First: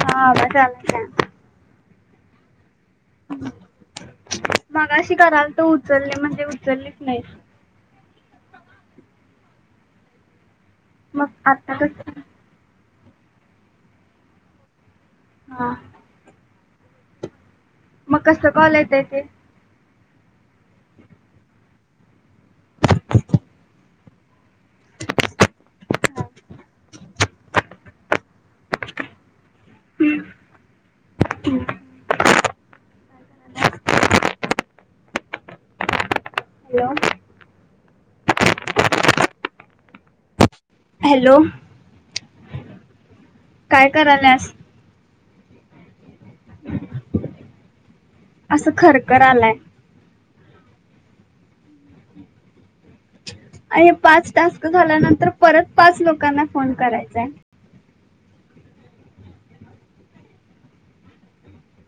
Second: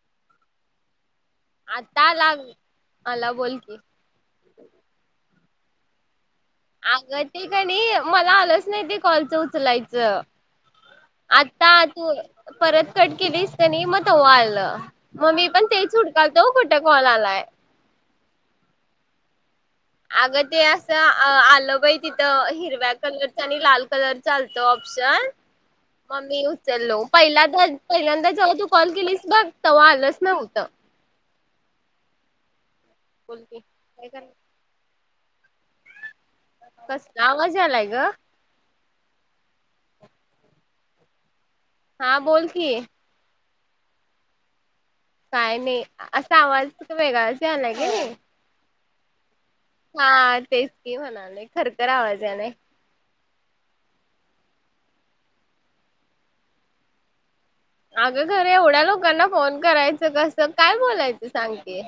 हा आवाज यालता काय आता आला ग मगाशी करालतो तो उचलली नाहीस. आग ते कणी मला कळलच नाही ते कॉलचं उचलायचं. मग आता तू कसं परत कट केेलीस कणी म तव्हा आलं. म मी पण हा तेच हूडकालतो. कुठ कॉल आलाय. मग कसं कॉल येतंय ते अगं ते आसं आलं बाई तिथं हिरव्या कलरच आणि लाल कलरच आलत ऑप्शन म मी उचललो पहिल्यांदा पहिल्यांदा जवा तू कॉल केलीस बघ तवा आलंच नव्हतं. [inaudible] बोल की काय करत्या हॅलो कसला आवाज यालाय गं हॅलो हां बोल की काय कराल्यासं काय नाही आसा आवाजच वेगळाच आलाय कनी असं खरखरलाय. हा तेच की म्हणालोय खरखर आवाज यालाय. आणि हे पाच टास्क झाल्यानंतर परत पाच लोकांना फोन करायचा आहे. आग खरं एवढ्या लोकांना फोन करायचं कसं काय बोलायचं सांग की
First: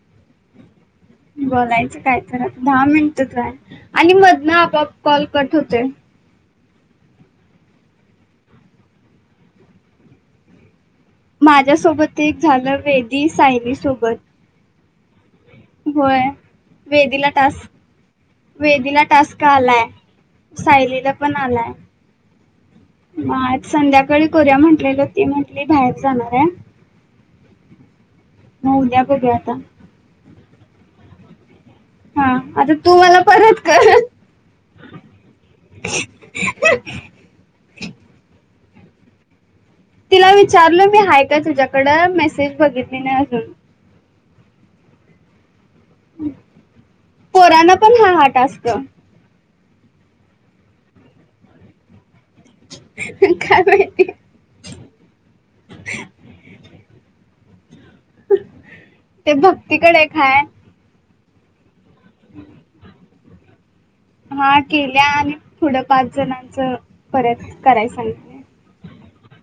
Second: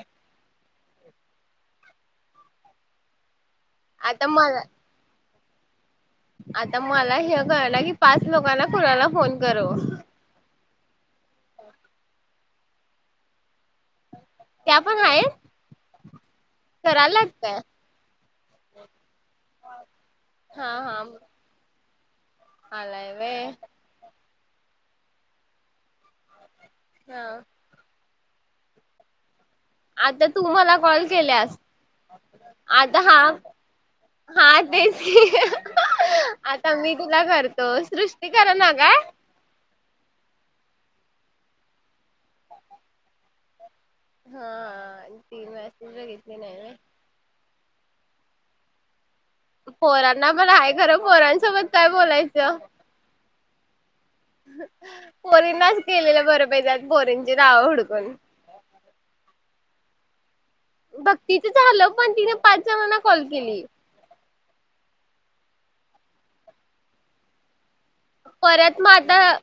बोलायचं काय तर दहा मिनिट तर हाय आणि आता मधन, मला आपोआप कॉल. कट होतोय. आता माला हे कळलय, की पाच लोकांना कुणाला फोन करु? माझ्यासोबत एक झालं, वेदी सायली सोबत. त्या पण आहेत. होय करायला वेदीला लागतय टास्क. वेदिला, टास्क आलाय, हा हा. सायलीला, पण आलाय. आलाय म व्हय आज संध्याकाळी. करुया म्हंटलेलं, ती म्हंटली बाहेर जाणारय. हा! म उद्या बघूया आता. आता तू मला, कॉल केल्यास. हा तू आता हा, मला परत कर हा, तेच की आता मी तुला करतो सृष्टी करनं ना. काय? तिला विचारल मी हाय काय तुझ्याकडं, मेसेज बघितली नाही अजून. हा तीनं. तुझं एक केलंय? पोरांना पण हा टास्क? पोरांना पण आहे खरं, पोरांसोबत काय बोलायचं. त्या! हुं कायबाई. पोरीनांच, केलेलं बरं बाई पोरी ते रा हूड ते बग. तिकडे एक हाय. बघ तीचं झालं. पण तिनं पाचव्या [unintelligible] कॉल केली. हा केल्या, आणि पुढं पाच जणांच परत करायला सांगितलं परत मग आता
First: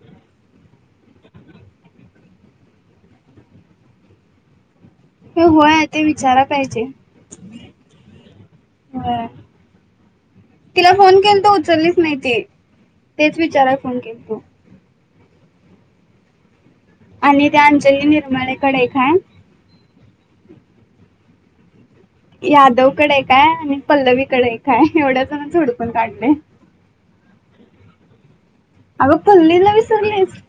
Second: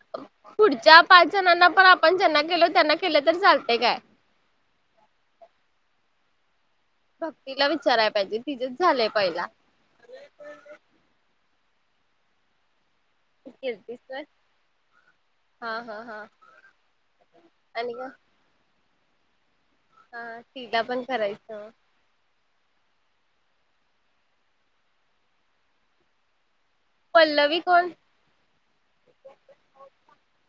पुढच्या पाच जणांना पण आपण, ज्यांना केलो त्यांना केलं तर, चालते काय? ते होय, ते विचारा. पाहिजे भक्तीला, विचाराया पाहिजे तिजच झालंय होय. पहिला. माहितीय. तेच विचाराय केलतीस फोन व्हय केलता. हा हा हा! आणि त्या अंजली निर्माळेकडेय. ह्यां. हा तिला पण करायचं. यादवकडे एकाय आणि पल्लवीकडे एकाय. एवढ्याच जणांचं हूडकून काढलंय. पल्लवी कोण? अगं पल्लवीला विसरलीस?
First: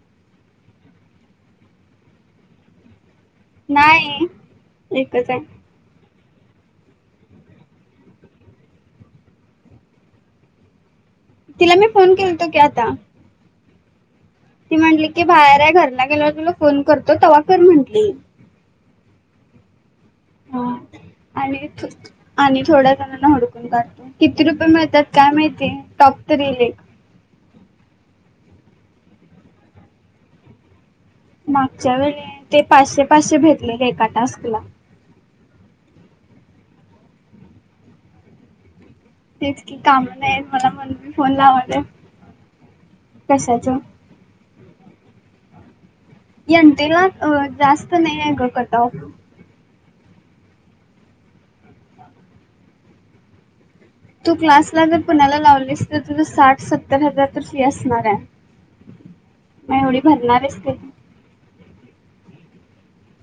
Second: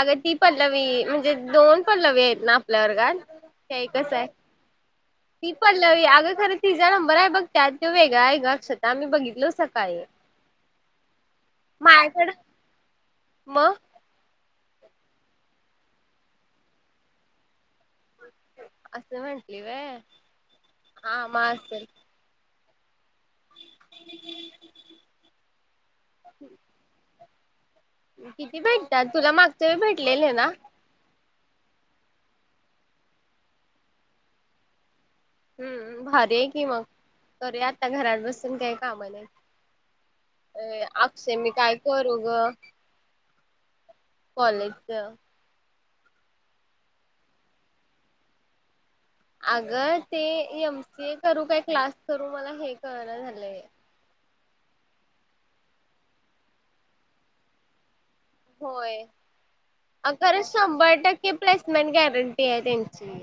अगं ती पल्लवी म्हणजे दोन पल्लवी आहेत ना आपल्या वर्गात का एक च हाय नाही एकच आहे ती पल्लवीआग खरं तिझा नंबर आहे बघ त्यात तो वेगळा आहे ग अक्षता आम्ही बघितलो सकाळी तिला मी फोन केलतो की आता म ती म्हटली की बाहेर आहे घरला गेल्यावर तुला फोन करतो तवा कर म्हणल. [unintelligible] असं म्हणटली व्हय. हा हा मग आणि असेल. आणि थोडं हडकून काढतो किती रुपये मिळतात काय माहितीय टॉप तर येईल एक. किती भेटतात तुला मागचं व भेटलेल ना. मागच्या वेळी ते पाचशे पाचशे भेटले एका टास्क ला. हम्म भारी आहे की मग करूया आता घरात बसून काय. काम नाहीत. तेच की काम नाही मला म्हणून फोन [unintelligible] मी काय लावले करू ग कशाचं कॉलेजच यनतेला जास्त नाही आहे ग कट ऑफ. अग ते एम सी ए करू काय क्लास करू मला हे कळना झालंय. तू क्लासला जर कोणाला लावलीस तर तुझ साठ सत्तर हजार तर फी असणार हाय. होय अगं खरं आहेस ते शंभर टक्के प्लेसमेंट गॅरंटी ते तेचि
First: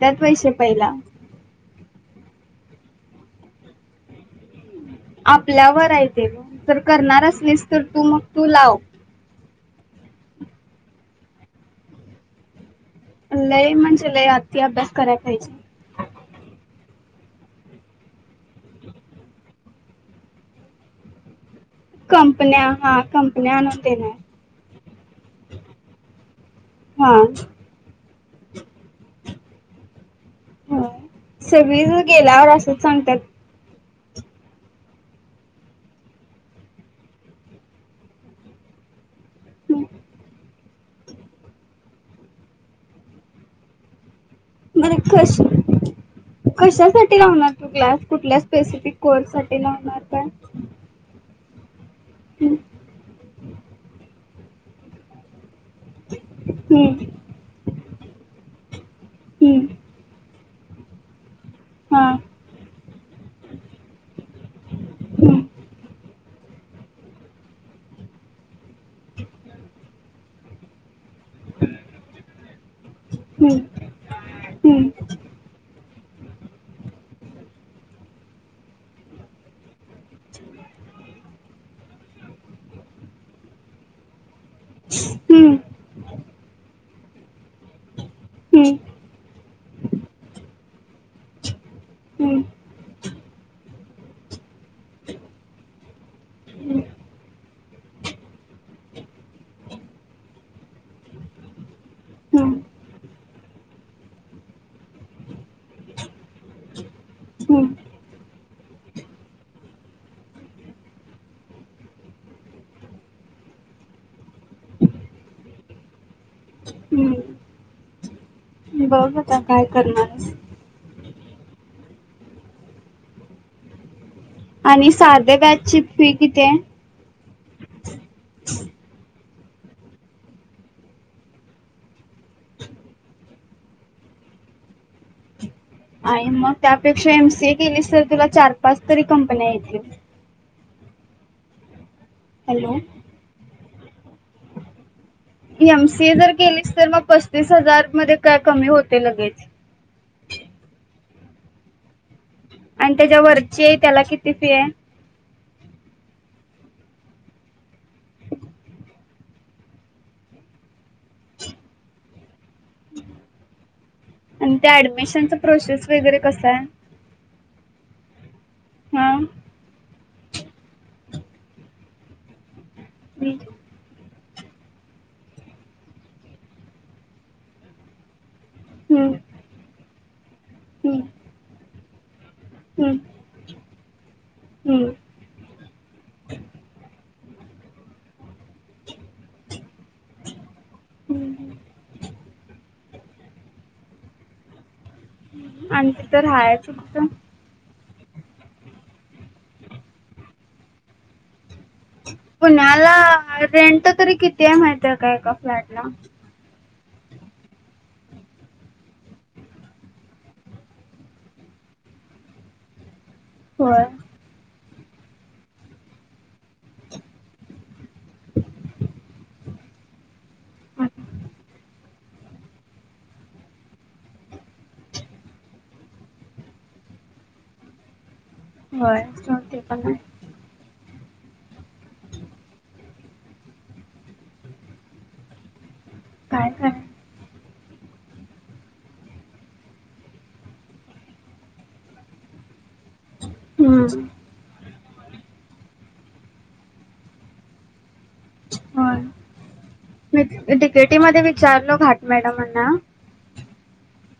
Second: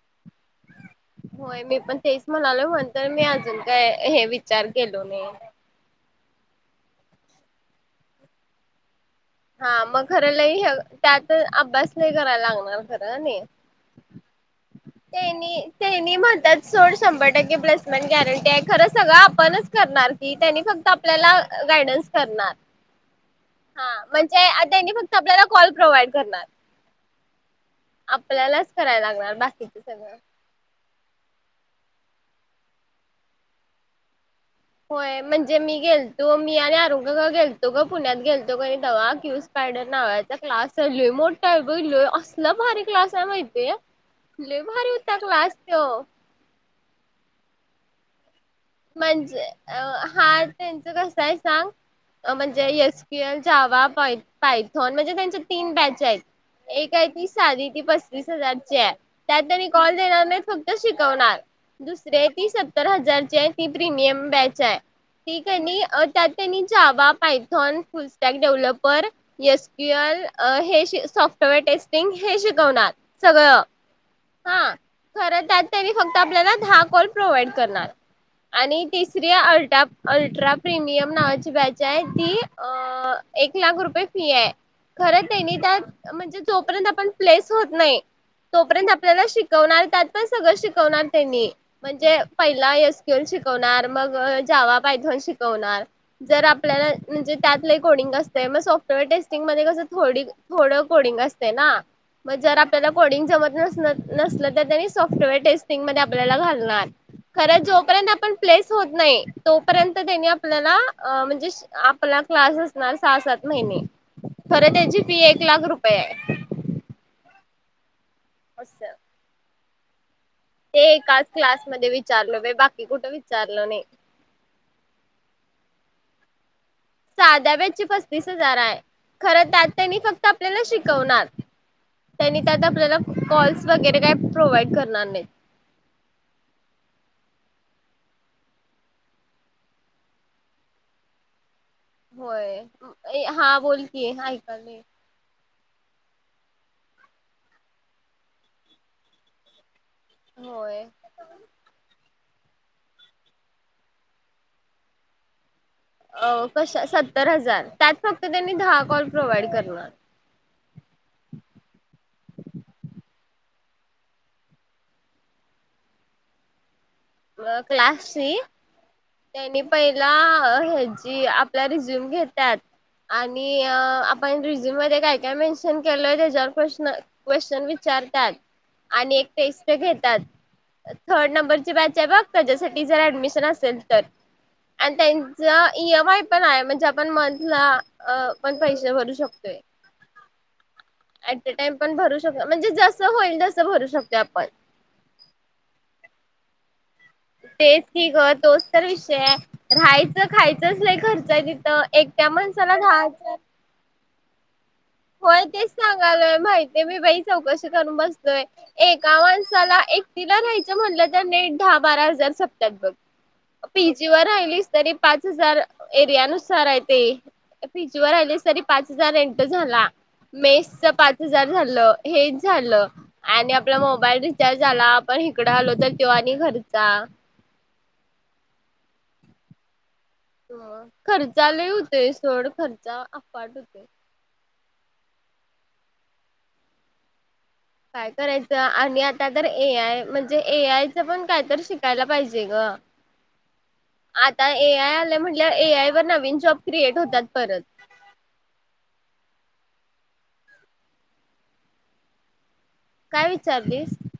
त्यात पैसे पहिला होय मी पण तेच म्हणालोय म्हणून तर मी अजून काय हे विचार केलो नाही. आपल्यावरय जर करणारच असलीस तर तू मग तू लाव. हा मग खर लही त्यात अभ्यास नाही करायला लागणार. लय म्हणजे लय अति अभ्यास करायला तेनी पाहिजे तेनी म्हणत्यात सोड. शंभर टक्के प्लेसमेंट गॅरंटी आहे खरं सगळं आपणच करणार की त्यांनी फक्त आपल्याला गायडन्स करणार. कंपन्या हा कंपन्या आणून हा देणार. म्हणजे आता यांनी फक्त आपल्याला कॉल प्रोव्हाइड करणार हा आपल्यालाच करायला लागणार. किती सगळ हो सगळी ज गेल्यावर असंच सांगत्यात होय म्हणजे मी गेलतो मी आणि अरोंग्यग गेलतो ग पुण्यात गेलतो ग तेव्हा क्यू स्पायडर नावाचा क्लासलोय मोठालोय असला भारी क्लास आहे माहितीय मर कश कशासाठी लावणार तु क्लास कुठल्याच म्हणजे अ हा त्यांच कसा हाय सांग हम्म, म्हणजे S P L, Java, point Python म्हणजे त्यांच तीन बॅच आहेत एक हम्म, आहे ती साधी ती प विस हजारची आहे त्यात हम्म, त्यांनी कॉल देणार नाही फक त शिकवणार हा, दुसरी आहे ती सत्तर हजारची आहे एम ब्याच आहे ती हम्म, कनी अं त्यात त्यांनी Java, Python, full stack developer, S Q L अं हे सॉफ्टवेअर टेस्टिंग अं हे शिकवणार हम्म, सगळं हम्म, हा हम्म, खरं त्यात त फक्त आपल्याला दहा कॉल प्रोव्हाइड करणार आणि तिसरी अल्टा अल्ट्रा प्रिमियम नावाची बॅच आहे ती अ एक लाख रुपये फी आहे. खरं तेनी हम्म, त्यात म्हणजे जो पर्यंत आप पण प्लेस होत नाही तोपर्यंत आपल्याला शिकवणार त्यात पण सगळं शिक कवनार त्यांनी म्हणजे हम्म, पहिला एस नार मग जावा, पायथॉन शिकवणार जर आपल्याला म्हणजे त्यात लई कोडिंग असतय मग सॉफ्टवेअर टेस्टिंग मध्ये कस थोडी थोडं कोडिंग असतय ना मग जर हम्म, आपल्याला कोडिंग जमत नस नसलं तर तेनी आपल्याला सॉफ्टवेअर टेस्टिंग मध्ये घालणार खर हम्म, जो पर्यंत आपण प्लेस होत नाही तोपर्यंत त्यांनी आपल्याला म्हणजे अ आपला क्लास असणार सहा सात महिने खर त्यांची फी एक लाख रुपये आहे. मी असं बघू आता काय करणारस ते एकाच क्लासमध्ये विचारल बाई बाकी कुठ विचारल नाही आणि साध्या बॅचची फी किती आहे? साध्या बॅचची पस्तीस हजार आहे. खर त्यात त्यांनी फक्त आपल्याला शिकवणार त्यांनी त्यात आपल्याला कॉल्स वगैरे काही प्रोव्हाइड करणार नाहीत. आणि मग त्यापेक्षा एम सी ए केलीस तर तुला चार-पाच तरी कंपन्या येतील होय हॅलो ए हा बोल [unintelligible] एम सी ए जर केलेच तर म पस्तीस हजार मध्ये काय कमी होते लगेच. होय. आणि त्याच्या वरचे त्याला किती फी ये? अ कश सत्तर हजार त्यात फक्त त्यांनी दहा कॉल प्रोव्हाइड करणार. आणि त्या ऍडमिशनच प्रोसेस वगैरे कस ये? अ क्लासची? त्यानी प ला हे ची आपला रिझ्युम घेत्यात. हम्म, आणि अ आ पण रिझ्यूम मध्ये काय काय मेन्शन केलय त्याच्यावर प्रश्न क्वेशन विचारतात. हम्म, आणि एक टेस्ट ते घेत तात. हम्म, थर्ड नंबरची बॅच. हे बघ. त्येच्यासाठी हम्म, जर ऍडमिशन असेल? हम्म. आणि त्यांच इ एम आय पण हाय म्हणजे आ पण मदला अ पण पैसे भरू शकतोये ॲट अ टाइम पण भरुश [unintelligible] म्हणजे जस होईल तसं भरू शकतोय आपण. आणि तिथ रहायाच कुठ? तेच की ग तोच तर विषय ये राहायचं खायचंच लई खर्च ये दि पुण्याला हाय रेंट. तरी किती ये माहित होय तेच सांगायलोय माहित ते मी बाई चौकशी करून बसलोय एका माणसाला एकटीला रहायचं म्हंटलं तर नेट दहा बारा हजार सपत्यात बघ. होय पी जी वर राहायलीस तरी पाच हजार एरिया नुसार हाय ते पी जी वर राहिलीस तरी पाच हजार रेंट झाला. मेसच पाच हजार धरलं. हेच झालं आणि आपला मोबाईल रिचार्ज आला आपण हिकड आलो तर त्यो आणि घरचा. व्हय कस ते पण हाय [unintelligible] [unintelligible] खर्चा लइ हुतोय सोड खर्चा अफाट होतोये. काय काय? काय करायचं आणि आता तर ए आय म्हणजे ए आयचं पण कायतर शिकायला पाहिजे गं. हम्म. ए आय आलय म्हटल्याव ए आय वर नवीन जॉब क्रियेट होतात परत. होय मी डी के टी मध्ये विचारलो भाट मॅडमांना. काय विचारलीसं.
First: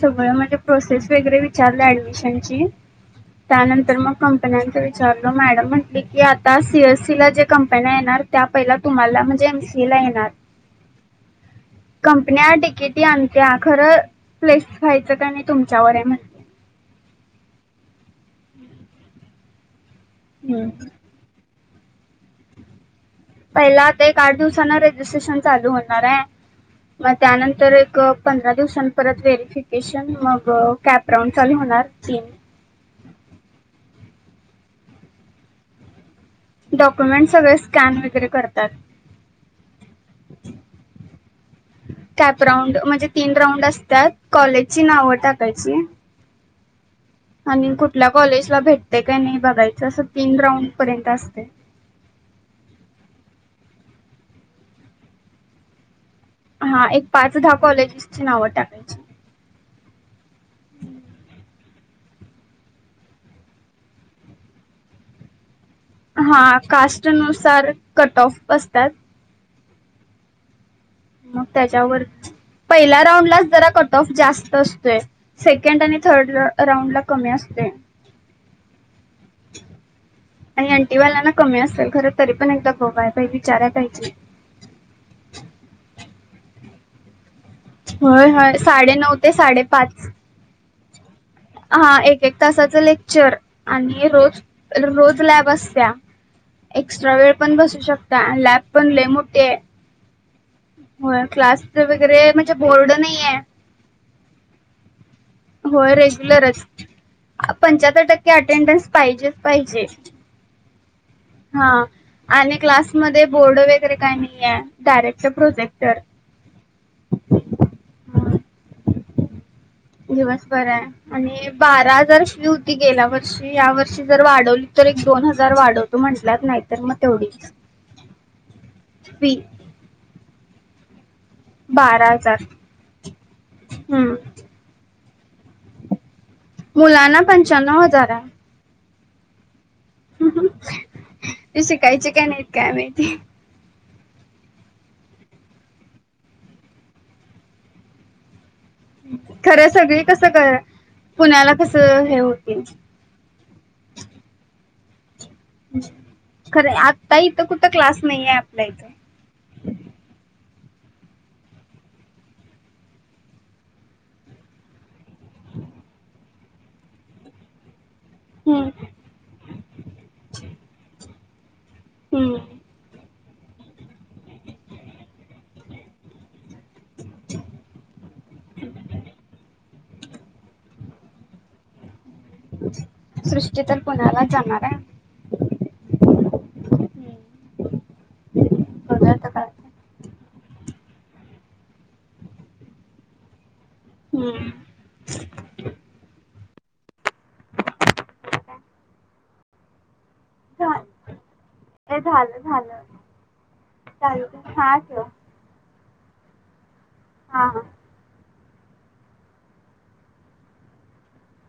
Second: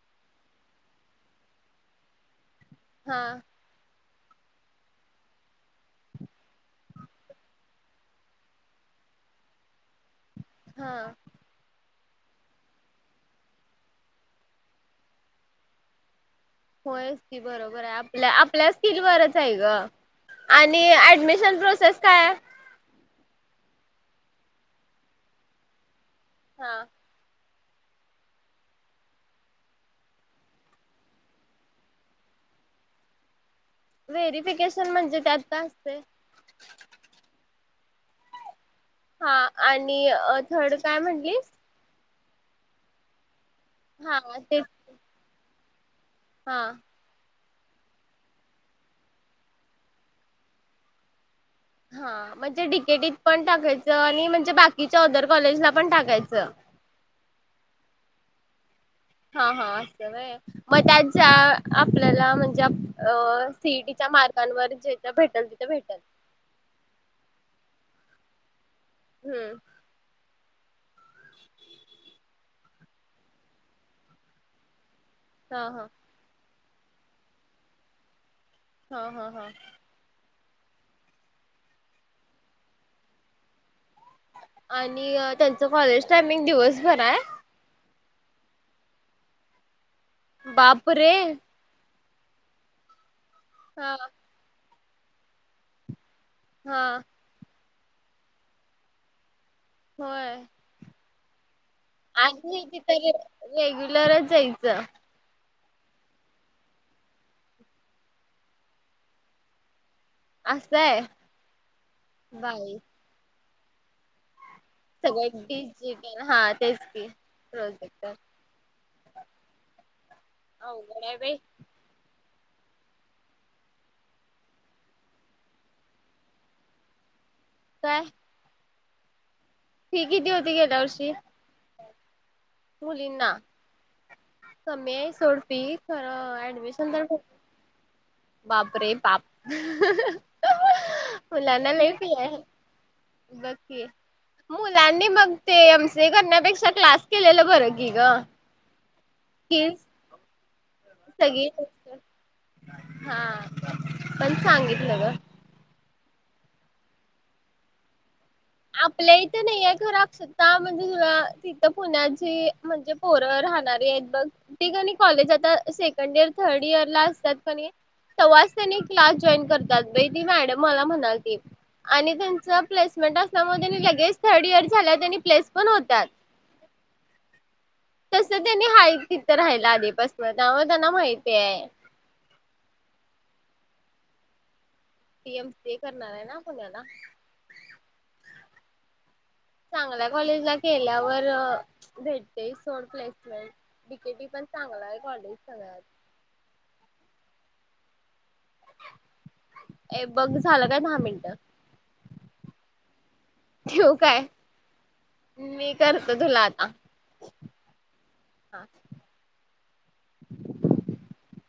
सगळं म्हणजे प्रोसेस वगैरे विचारली ऍडमिशनची हा त्यानंतर मग कंपन्यांच विचारलं मॅडम म्हंटली की आता सी एस सी ला ज्या कंपन्या येणार त्या पहिला तुम्हाला म्हणजे एम सी ए ला येणार. हां कंपन्या डी के टी आणतीया खरं प्लेस व्हायचं काय नाही तुमच्यावर आहे म्हंटले होयच की बरोबर आहे आपल्या आपल्याच स्कीलवरच आहे ग आणि ऍडमिशन प्रोसेस प्रोसेस काय पहिला आता एक आठ दिवसांन रेजिस्ट्रेशन चालू होणार आहे. हा म त्यानंतर तर एक पंधरा दिवसांपत व्हेरिफिकेशन मग कॅपराऊंड चालू होणार तीन व्हेरीफिकेशन म्हणजे त्यात काय असतय. डॉक्युमेंट सगळे स्कॅन वगैेरे करणार. हा आणि थर्ड काय म्हटलीस. कॅपराऊंड म्हणजे तीन राउंड असत्यात हा ते कॉलेजची नावं टाक टाकायची हा आणि कुठल्या कॉलेजला भेटतय काय नाही बघायचं असं तीन राऊंड पर्यंत असतय. हा म्हणजे डीकेटीत पण टाकायचं आणि म्हणजे बाकीच्या ऑदर कॉलेजला पण टाकाय हा एक पाचदहा कॉलेजिसची नावं टाकायची हा हा असं होय मग त्यात ज्या आपल्याला म्हणजे आप अ सीईटीच्या मार्गांवर जेथ भेटेल तिथं भेटल हा कास्टनुसार कटऑफ असत्यात. हम्म मग त्याच्यावर पहिल्या राऊंडलाच जरा कटऑफ जास्त असतोय. हा सेकंड हा आणि थर्ड राऊंडला कमी असतोय. हा हा हा आणि ॲन्टीवाल्यांना कमी असेल खर तरी पण एकदा बघायलाच पायजे विचाराय पायजे आणि त्यांच कॉलेज टायमिंग दिवसभराय होय होय साडेनऊ ते साडेपाच आहे बापरे हा एक एक तासाचं लेक चर हा आणि रोज रोज लॅब असत्या हा एक्स्ट्रा वेळ पण बसु शकता आणि लॅब पण लय मोठीय. होय. होय क्लास वगैरे म्हणजे आणि तिथ बोर्ड नाही आहे. रेग्युलरच जायचं. होय रेग्युलरच, पंच्याहत्तर टक्के अटेंडन्स पाहिजेच पाहिजे. असं आहे हा आणि बाई क्लास मध्ये बोर्ड वगैरे काही नाहीये. सगळे डिजिटल हा तेच की प्रोजेक्ट. दिवस बर आहे आणि बारा हजार होती गेल्या वर्षी या वर्षी जर वाढवली तर एक दोन हजार वाढवतो म्हटलात नाही तर मग तेवढीच. काय बी फी किती होती गेल्या वर्षी? बारा हजार मुलींना हम्म समे सोड ती खर मुलांना पंचाण्नव हजार आहे. ताप त मुलांना लई शिकायच फी काय आहे. नाहीत काय माहिती. बघ की मुलांनी मग ते एम सी करण्यापेक्षा क्लास- केलेला बर की ग. खरं कीच सगळी कसं कर. पुण्याला कसं हे होतील [unintelligible] सांगितलं ग. खरं आता इथं कुठं क्लास नाहीे. आपल्या इथे नाही खरं. म्हणजे तिथं पुण्यात ची म्हणजे पोर राहणारी आहेत बघ ते का कॉलेज आता सेकंड इयर. थर्ड इयर ला असतात पण तेव्हाच हम्म त्यांनी क्लास जॉईन करतात त मॅडम मला म्हणाली. एक आणि त्यांच हम्म प्लेसमेंट अस. लगेज थर्ड एअर झाल्या त्यांनी प्लेस पण होतात. तस त्यांनी हाय तिथं राहायला आले. बसवत ना त्यांना माहती आहे सृष्टी तर पुण्याला जाणार आहे. ती एम सी ए करणार आहे ना पुण्याला. बघूया आता काय होतंय चांगल्या कॉलेज ला केल्यावर - भेटते सोड प्लेसमेंट बकेटी पण हम्म चांगला आहे कॉलेज सगळ्यात. [inaudible] ए बघ झालं काय दहा मिनट ए झालं झालं ठेवु काय. चालू हा ठेव करतो तुला आता. हा हा. हा [inaudible]